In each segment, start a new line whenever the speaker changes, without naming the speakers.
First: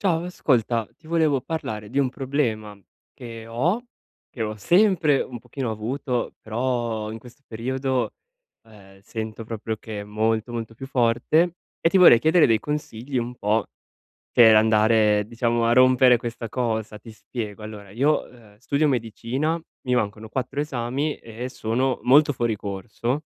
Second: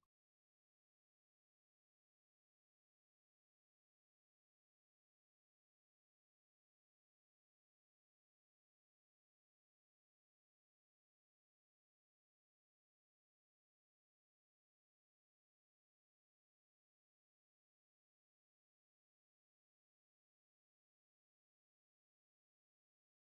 Ciao ascolta, ti volevo parlare di un problema che ho, che ho sempre un pochino avuto però in questo periodo, ehm, sento proprio che è molto, molto più forte e ti vorrei chiedere dei consigli, un po' per andare, diciamo, a rompere questa cosa. Ti spiego: allora, io, uhm, studio medicina, mi mancano 4 esami e sono molto fuori corso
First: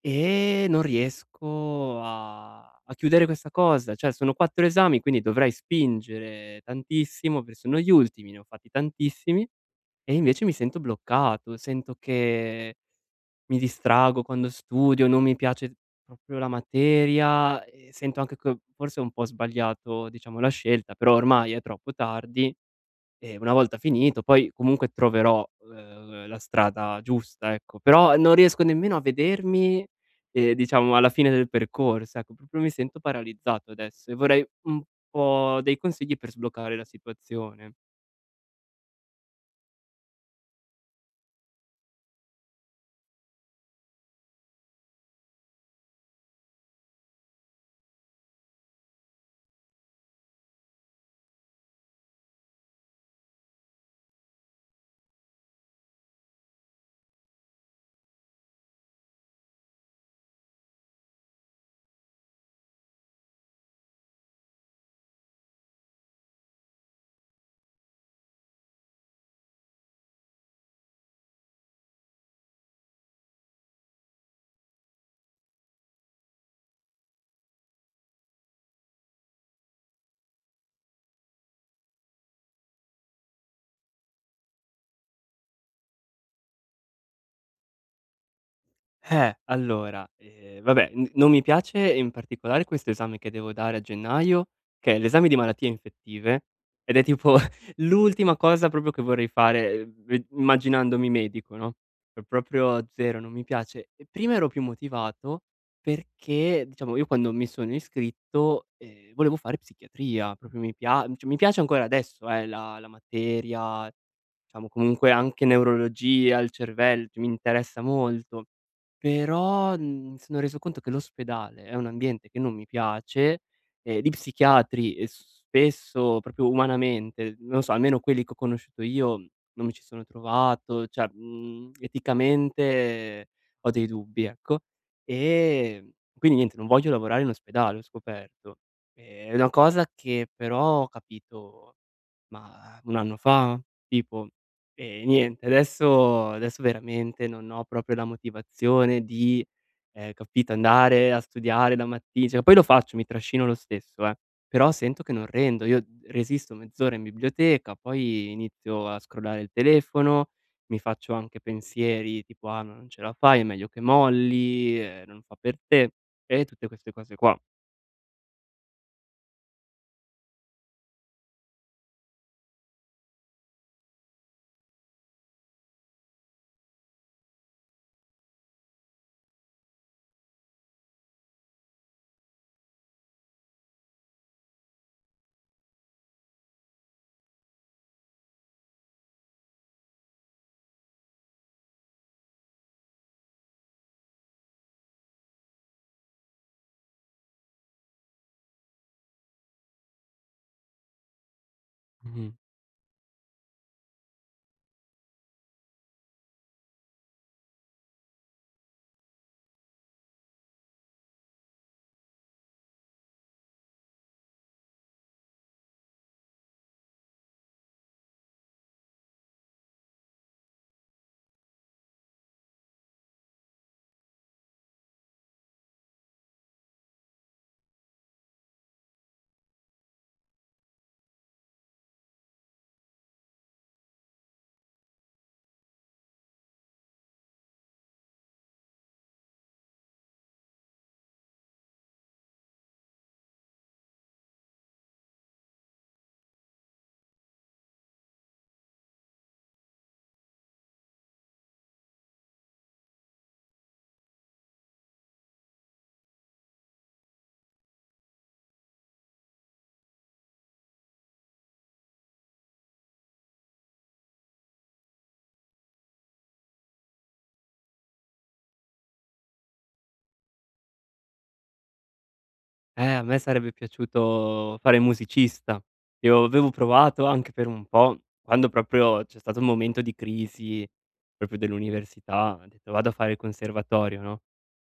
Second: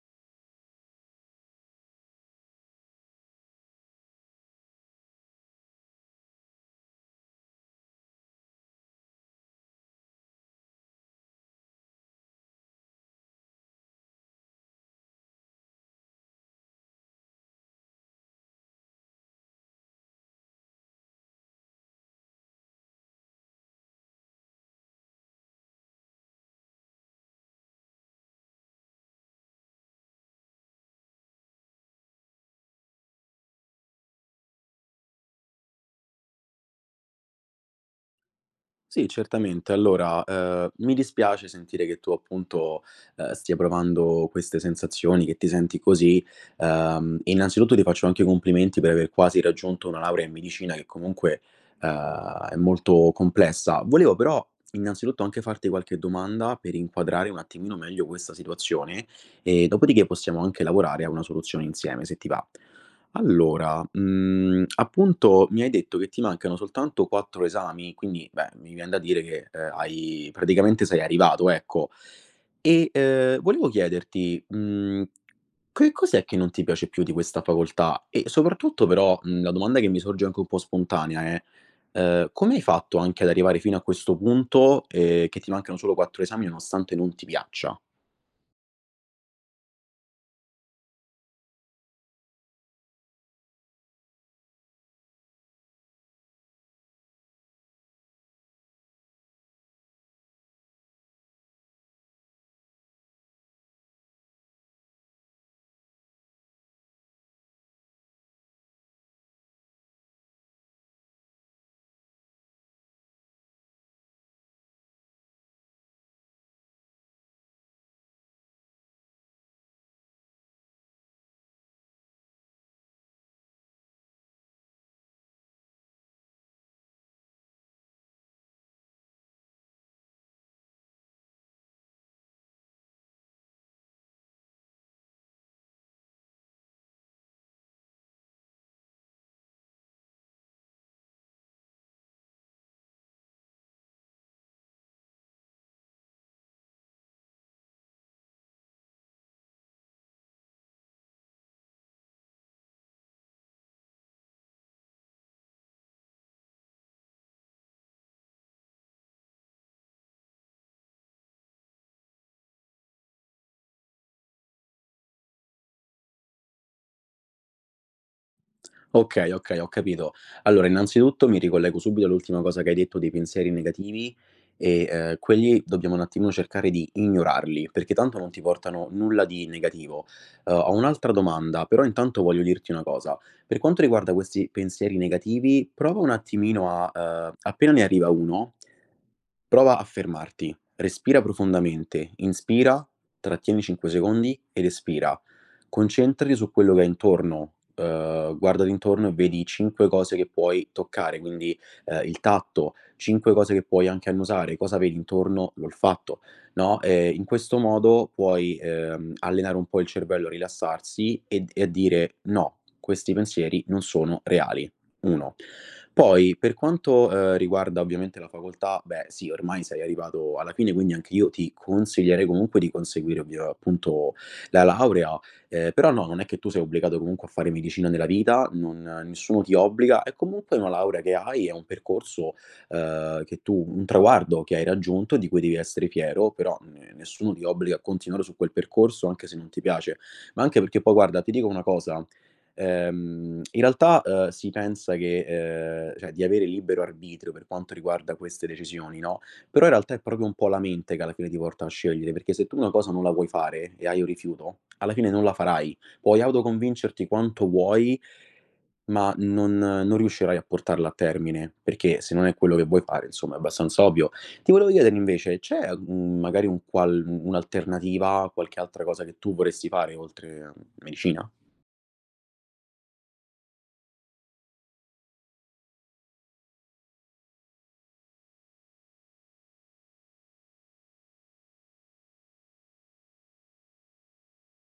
e non riesco a a chiudere questa cosa. Cioè sono 4 esami, quindi dovrei spingere tantissimo pe sono gli ultimi, ne ho fatti tantissimi, e invece mi sento bloccato, sento che mi distraggo quando studio, non mi piace proprio la materia e sento anche che forse ho un po' sbagliato, diciamo, la scelta, però ormai è troppo tardi e una volta finito, poi, comunque troverò l l la strada giusta, ecco; però non riesco nemmeno a vedermi, ehm, diciamo alla fine del percorso, ecco, proprio mi sento paralizzato adesso e vorrei un po' dei consigli per sbloccare la situazione.
Sì, certamente. Allora, ehm, mi dispiace sentire che tu, appunto, uhm, stia provando queste sensazioni, che ti senti così. Uhm, innanzitutto ti faccio anche i complimenti per aver quasi raggiunto una laurea in medicina, che comunque, uhm, è molto complessa. Volevo però innanzitutto anche farti qualche domanda per inquadrare un attimino meglio questa situazione, e dopo di ce, possiamo anche lavorare a una soluzione insieme se ti va. Allora, mhmm, appunto mi hai detto che ti mancano soltanto 4 esami, quindi, beh, mi vien da dire che, uhm, hai praticamente sei arrivato ecco e, ehm, volevo chiederti: mhmm, che cos'è che non ti piace più di questa facoltà? E soprattutto, però, mhmm, la domanda che mi sorge anche un po' spontanea è: ehm, come hai fatto anche ad arrivare fino a questo punto, ehm, che ti mancano solo 4 esami, nonostante non ti piaccia?
Eh, allora, ehm, vabbè, n non mi piace in particolare questo esame che devo dare a gennaio, che è l'esame di Malattie Infettive ed è tipo l'ultima cosa proprio che vorrei fare, uhm, ve immaginandomi medico, no. Po proprio zero, non mi piace. E prima ero più motivato, perché diciamo io quando mi sono iscritto, ehm, volevo fare psichiatria, proprio mi pia mhmm, cioè mi piace ancora adesso, ehm, la la materia, diciamo comunque, anche neurologia, il cervel mi interessa molto; però n sono reso conto che l'ospedale è un ambiente che non mi piace, ehm, gli psichiatri, ehm, s spesso, proprio umanamente, non so, almeno quelli che ho conosciuto io, non mi ci sono trovato, cioè mhmm, eticamente ho dei dubbi, ecco. Ehm, quindi niente, non voglio lavorare in ospedale, ho scoperto. È una cosa che però ho capito mah 1 anno fa? Tipo. E niente adesso adesso veramente non ho proprio la motivazione di ehm, capito, andare a studiare la matti cioè poi lo faccio, mi trascino lo stesso, eh, però sento che non rendo. Io resisto mezz'ora in biblioteca, poi inizio a scrollare il telefono, mi faccio anche pensieri tipo: "Ah, non ce la fai, è meglio che molli, ehm, non fa per te", e tutte queste cose qua.
Okay, okay, ho capito. Allora, innanzitutto mi ricollego subito all'ultima cosa che hai detto dei pensieri negativi, e, ehm, quelli dobbiamo un attimino cercare di ignorarli, perché tanto non ti portano nulla di negativo. Uhm, ho un'altra domanda, però intanto voglio dirti una cosa: per quanto riguarda questi pensieri negativi, prova un attimino a, ehm, appena ne arriva uno, prova a fermarti, respira profondamente, inspira, trattieni 5 secondi ed espira, concentrati su quello che hai intorno, ehm, guardati intorno e vedi 5 cose che puoi toccare, quindi, ehm, il
Mh-mh.
tatto, 5 cose che puoi anche annusare, cosa vedi intorno, l'olfatto, no, ehm, in questo modo puoi, ehm, allenare un po' il cervello a rilassarsi e d e a dire: “No, questi pensieri non sono reali”. 1, poi per quanto, ehm, riguarda ovviamente la facoltà, beh sì, ormai sei arrivato alla fine quindi anche io ti consiglierei comunque di conseguire, ovvia appunto la laurea, ehm, però no, non è che tu sei obbligato comunque a fare medicina nella vita, non nessuno ti obbliga. È comunque una laurea che hai, è un percorso, ehm, che tu un traguardo che hai raggiunto e di cui devi essere fiero, però ne nessuno ti obbliga a continuare su quel percorso anche se non ti piace. Ma anche perché poi, guarda, ti dico una cosa, ehm, in realtà, ehm, si pensa che, ehm, cioè di avere libero arbitrio per quanto riguarda queste decisioni, no, però in realtà è proprio un po' la mente che alla fine ti porta a scegliere, perché se tu una cosa non la vuoi fare e hai un rifiuto, alla fine non la farai, puoi autoconvincerti quanto vuoi ma non non riuscirai a portarla a termine, perché se non è quello che vuoi fare, insomma, è abbastanza ovvio. Ti volevo chiedere invece: c'è un magari un qual un'alternativa, qualche altra cosa che tu vorresti fare oltre a medicina?
Eh, a me sarebbe piaciuto fare musicista. Io avevo provato anche per un po', quando proprio c'è stato un momento di crisi, proprio dell'università. Ho detto: "Vado a fare il conservatorio", no.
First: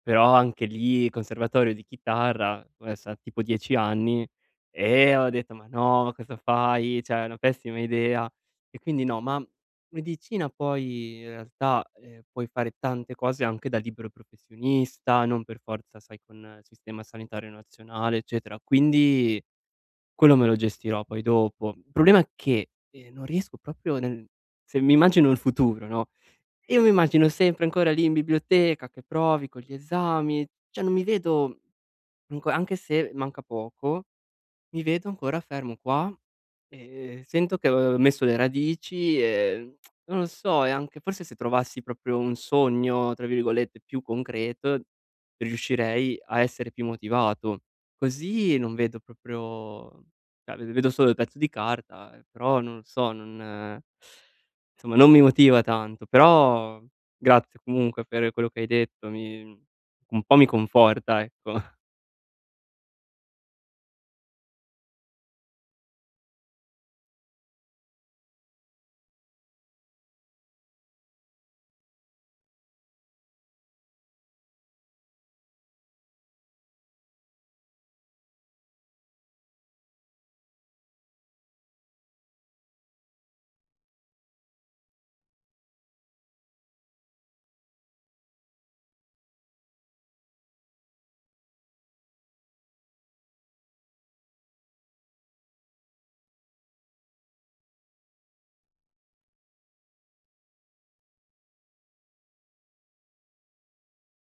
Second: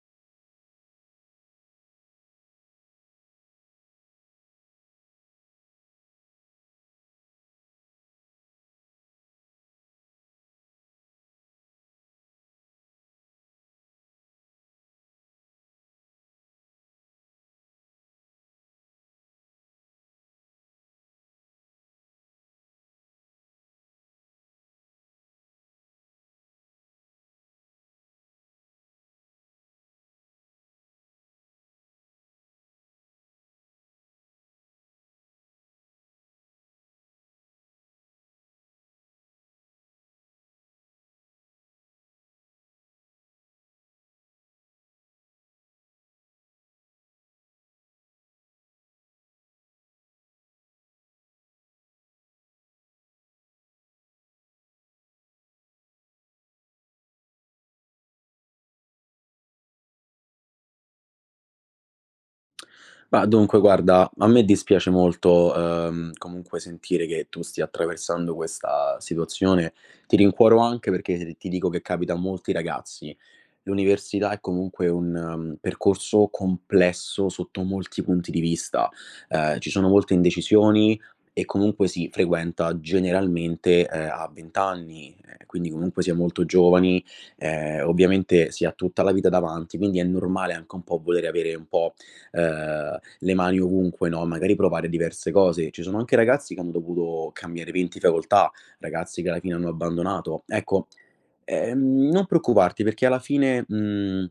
Però anche lì, il conservatorio di chitarra ve sa tipo 10 anni e ho detto: "Ma no! Ma cosa fai? Cioè è una pessima idea!" E quindi no, ma medicina poi in realtà, ehm, puoi fare tante cose anche da libero professionista, non per forza, sai, con il sistema sanitario nazionale, eccetera. Quindi quello me lo gestirò poi dopo. Il problema che, ehm, non riesco proprio nel se mi immagino il futuro, no, io mi immagino sempre ancora lì in biblioteca, che provi con gli esami, cioè non mi vedo comunque anche se manca poco, mi vedo ancora fermo qua, ehm, sento che, uhm, ho messo le radici, ehm, non lo so, e anche forse se trovassi proprio un sogno, tra virgolette "più concreto", riuscirei a essere più motivato. Così non vedo proprio cioè v vedo solo il pezzo di carta, ehm, però non lo so, non somma non mi motiva tanto. Però grazie comunque per quello che hai detto, mi un po' mi conforta, ecco.
Ma dunque, guarda a me dispiace molto, uhm, comunque sentire che tu stia attraversando questa situazione. Ti rincuoro anche perché ti dico che capita a molti ragazzi. L'università è comunque un, mhmm, percorso complesso sotto molti punti di vista, ehm, ci sono molte indecisioni e comunque si frequenta generalmente, ehm, a 20 anni, quindi comunque si è molto giovani, ehm, ovviamente si ha tutta la vita davanti, quindi è normale anche un po' volere avere un po', ehm, le mani ovunque, no. Magari provare diverse cose. Ci sono anche ragazzi che hanno dovuto cambiare 20 facoltà, ragazzi che alla fine hanno abbandonato; ecco, e ehm, non preoccuparti perché alla fine, mhmm,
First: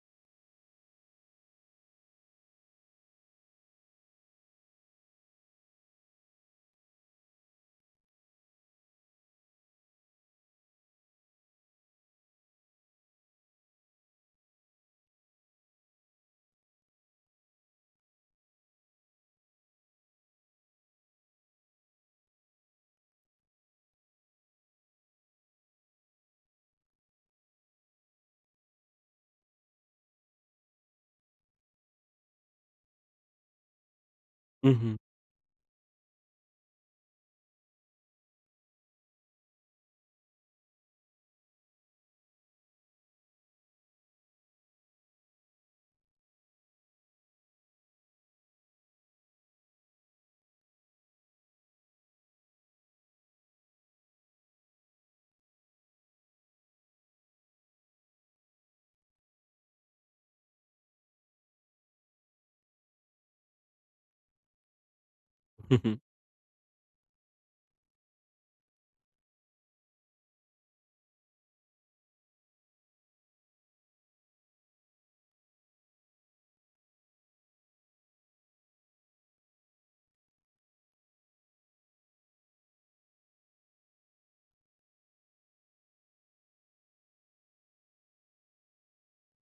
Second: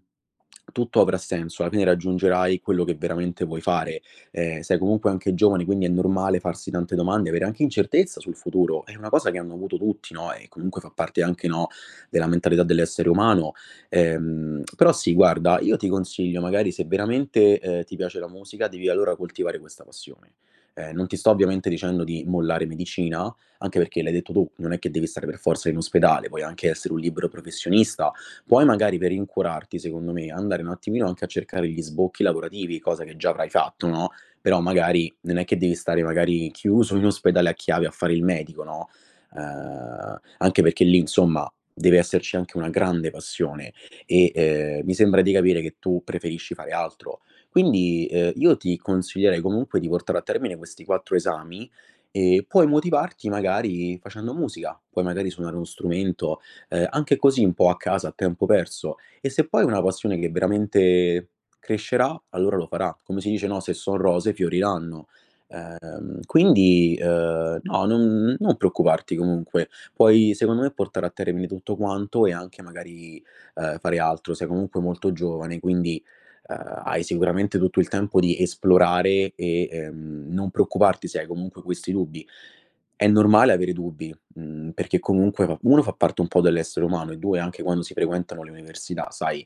tutto avrà senso, alla fine raggiungerai quello che veramente vuoi fare. Ehm, sei comunque anche giovane quindi è normale farsi tante domande, avere anche incertezza sul futuro, è una cosa che hanno avuto tutti, no, e comunque fa parte anche, no, della mentalità dell'essere umano. Ehm, però sì, guarda, io ti consiglio magari, se veramente, ehm, ti piace la musica, devi allora coltivare questa passione. Ehm, non ti sto ovviamente dicendo di mollare medicina, anche perché l'hai detto tu, non è che devi stare per forza in ospedale, puoi anche essere un libero professionista, puoi magari, per rincuorarti, secondo me andare un attimino anche a cercare gli sbocchi lavorativi, cosa che già avrai fatto, no. Però
Mh-mh.
magari non è che devi stare magari chiuso in ospedale a chiave a fare il medico, no. Uhm, anche perché lì, insomma, deve esserci anche una grande passione e, ehm, mi sembra di capire che tu preferisci fare altro. Quindi, uhm, io ti consiglierei comunque di portare a termine questi 4 esami e puoi motivarti magari facendo musica: puoi magari suonare uno strumento, uhm, anche così un po' a casa a tempo perso, e se poi è una passione che veramente crescerà allora lo farà. Come si dice, no, "se son rose fioriranno".
Mh-mh.
Ehm, quindi, uhm, no, non non preoccuparti comunque. Poi secondo me portare a termine tutto quanto e anche magari, uhm, fare altro. Sei comunque molto giovane quindi, uhm, hai sicuramente tutto il tempo di esplorare e, ehm, non preoccuparti se hai comunque questi dubbi. È normale avere dubbi, mhmm, perché comunque fa 1 fa parte un po' dell'essere umano e 2, anche quando si frequentano le università sai,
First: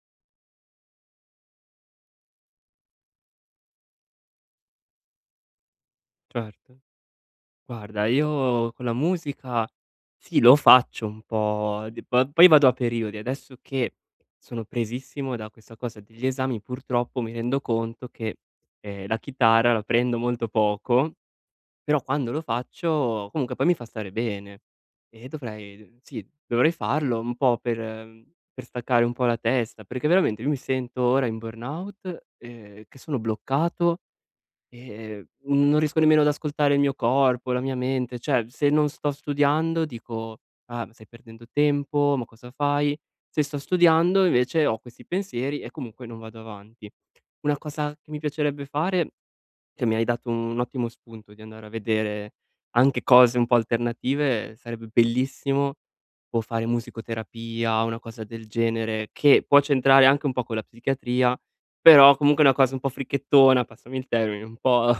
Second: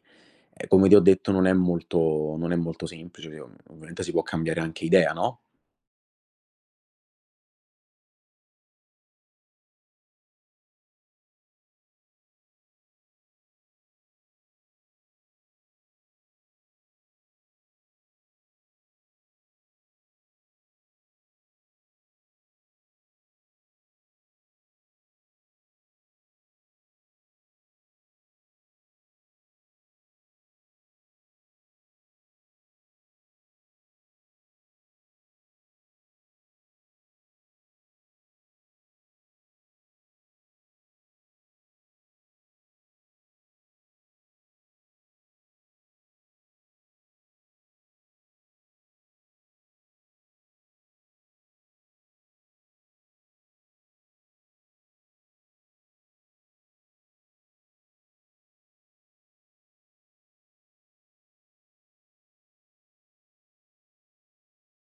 ehm, come ti ho detto non è molto non è molto semplice, ovvia ovviamente si può cambiare anche idea, no?
Certo. Guarda, io con la musica sì, lo faccio un po' di po poi vado a periodi. Adesso che sono presissimo da questa cosa degli esami purtroppo mi rendo conto che, ehm, la chitarra la prendo molto poco, però quando lo faccio comunque poi mi fa stare bene e dovrei, sì, dovrei farlo un po' per mhmm, per staccare un po' la testa, perché veramente io mi sento ora in burnout, ehm, che sono bloccato e, ehm, non riesco nemmeno ad ascoltare il mio corpo, la mia mente. Cioè, se non sto studiando dico: “Ah, stai perdendo tempo, ma cosa fai?” Se sto studiando invece ho questi pensieri e comunque non vado avanti. Una cosa mi piacerebbe fare, che mi hai dato un ottimo spunto di andare a vedere anche cose un po' alternative, sarebbe bellissimo o fare musicoterapia o una cosa del genere, che può c'entrare anche un po' con la psichiatria, però comunque è una cosa un po' fricchettona, passami il termine, un po'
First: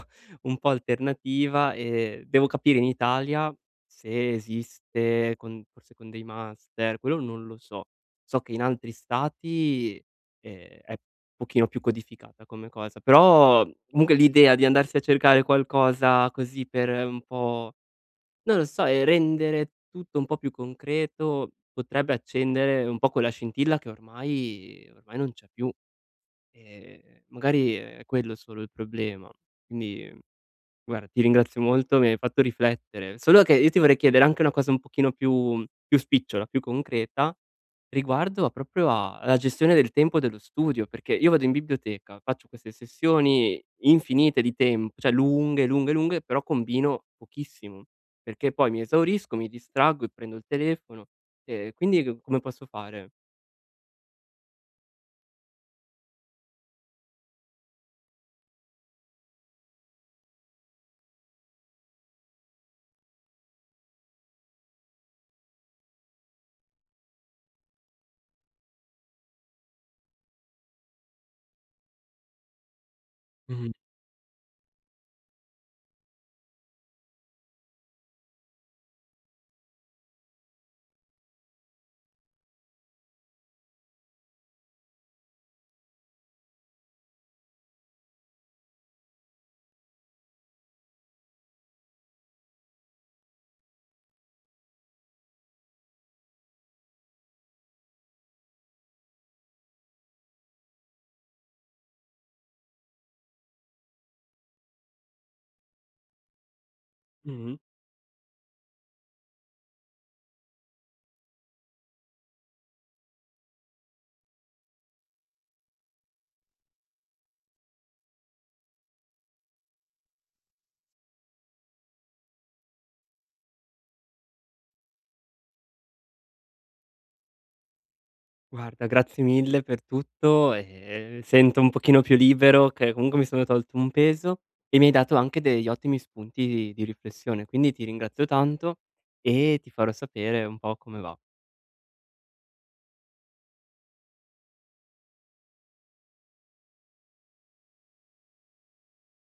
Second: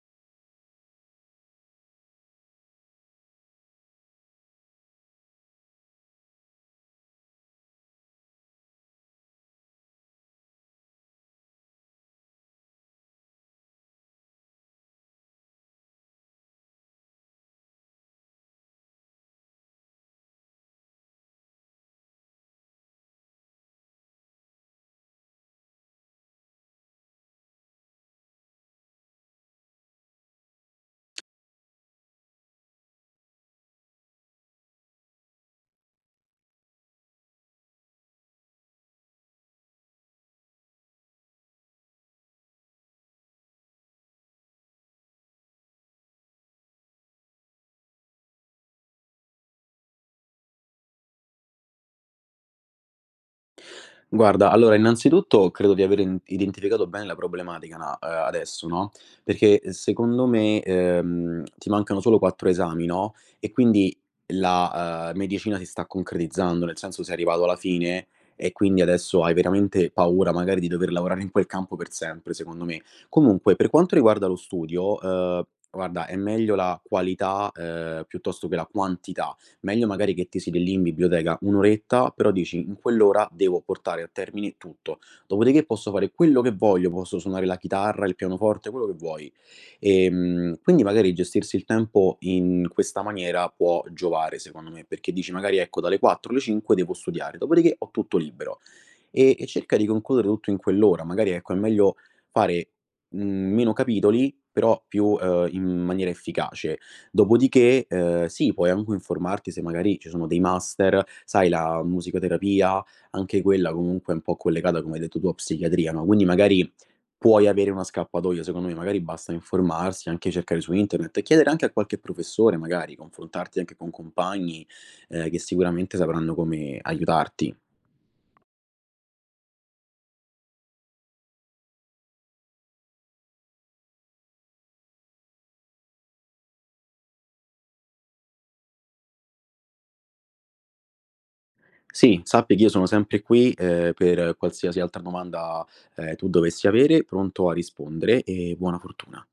un po' alternativa e devo capire in Italia se esiste, con forse con dei master, quello non lo so. So che in altri stati, ehm, è pochino più codificata come cosa, però comunque l'idea di andarsi a cercare qualcosa così per un po', non lo so, e rendere tutto un po' più concreto potrebbe accendere un po' quella scintilla che ormai ehm, ormai non c'è più. Ehm, magari è quello solo il problema. Quindi, ehm, guarda ti ringrazio molto mi hai fatto riflettere. Solo che io ti vorrei chiedere anche una cosa un pochino più più spicciola, più concreta riguardo proprio a alla gestione del tempo dello studio, perché io vado in biblioteca, faccio queste sessioni infinite di temp cioè lunghe, lunghe, lunghe, però combino pochissimo perché poi mi esaurisco, mi distraggo e prendo il telefono, e quindi c come posso fare?
Guarda, allora innanzitutto credo di aver in identificato bene la problematica na adesso, no, perché, ehm, secondo me, ehm, ti mancano solo 4 esami, no, e quindi la, uhm, medicina si sta concretizzando, nel senso sei arrivato alla fine e quindi adesso hai veramente paura magari di dover lavorare in quel campo per sempre, secondo me. Comunque per
Mh-mh.
quanto riguarda lo studio, uhm, guarda, è meglio la qualità, uhm, piuttosto che la quantità. Meglio magari che ti siedi lì in biblioteca 1 oretta però dici: “In quell'ora devo portare a termine tutto, dopodiché posso fare quello che voglio, posso suonare la chitarra, il pianoforte", quello che vuoi. Ehm, quindi magari gestirsi il tempo in questa maniera può giovare, secondo me, perché dici magari: “Ecco, dalle 4 alle 5 devo studiare, dopodiché ho tutto libero”, e e cerca di concludere tutto in quell'ora. Magari, ecco, è meglio fare, mhmm, meno capitoli però più, uhm, in maniera efficace.
Mh-mh.
Dopodiché, uhm, sì, puoi anche informarti se magari ci sono dei master, sai, la musicoterapia, anche quella comunque è un po' collegata, come hai detto tu, a psichiatria, no, quindi magari puoi avere una scappatoia, secondo me. Magari basta informarsi, anche cercare su internet e chiedere anche a qualche professore, magari confrontarti anche con compagni, ehm, che sicuramente sapranno come aiutarti.
Guarda, grazie mille per tutto. Ehm, sento un pochino più libero che comunque mi sono tolto un peso e mi hai dato anche degli ottimi spunti di di riflessione, quindi ti ringrazio tanto e ti farò sapere un po' come va.
Sì, sappi che io sono sempre qui, uhm, per qualsiasi altra domanda, ehm, tu dovessi avere, pronto a rispondere e buona fortuna.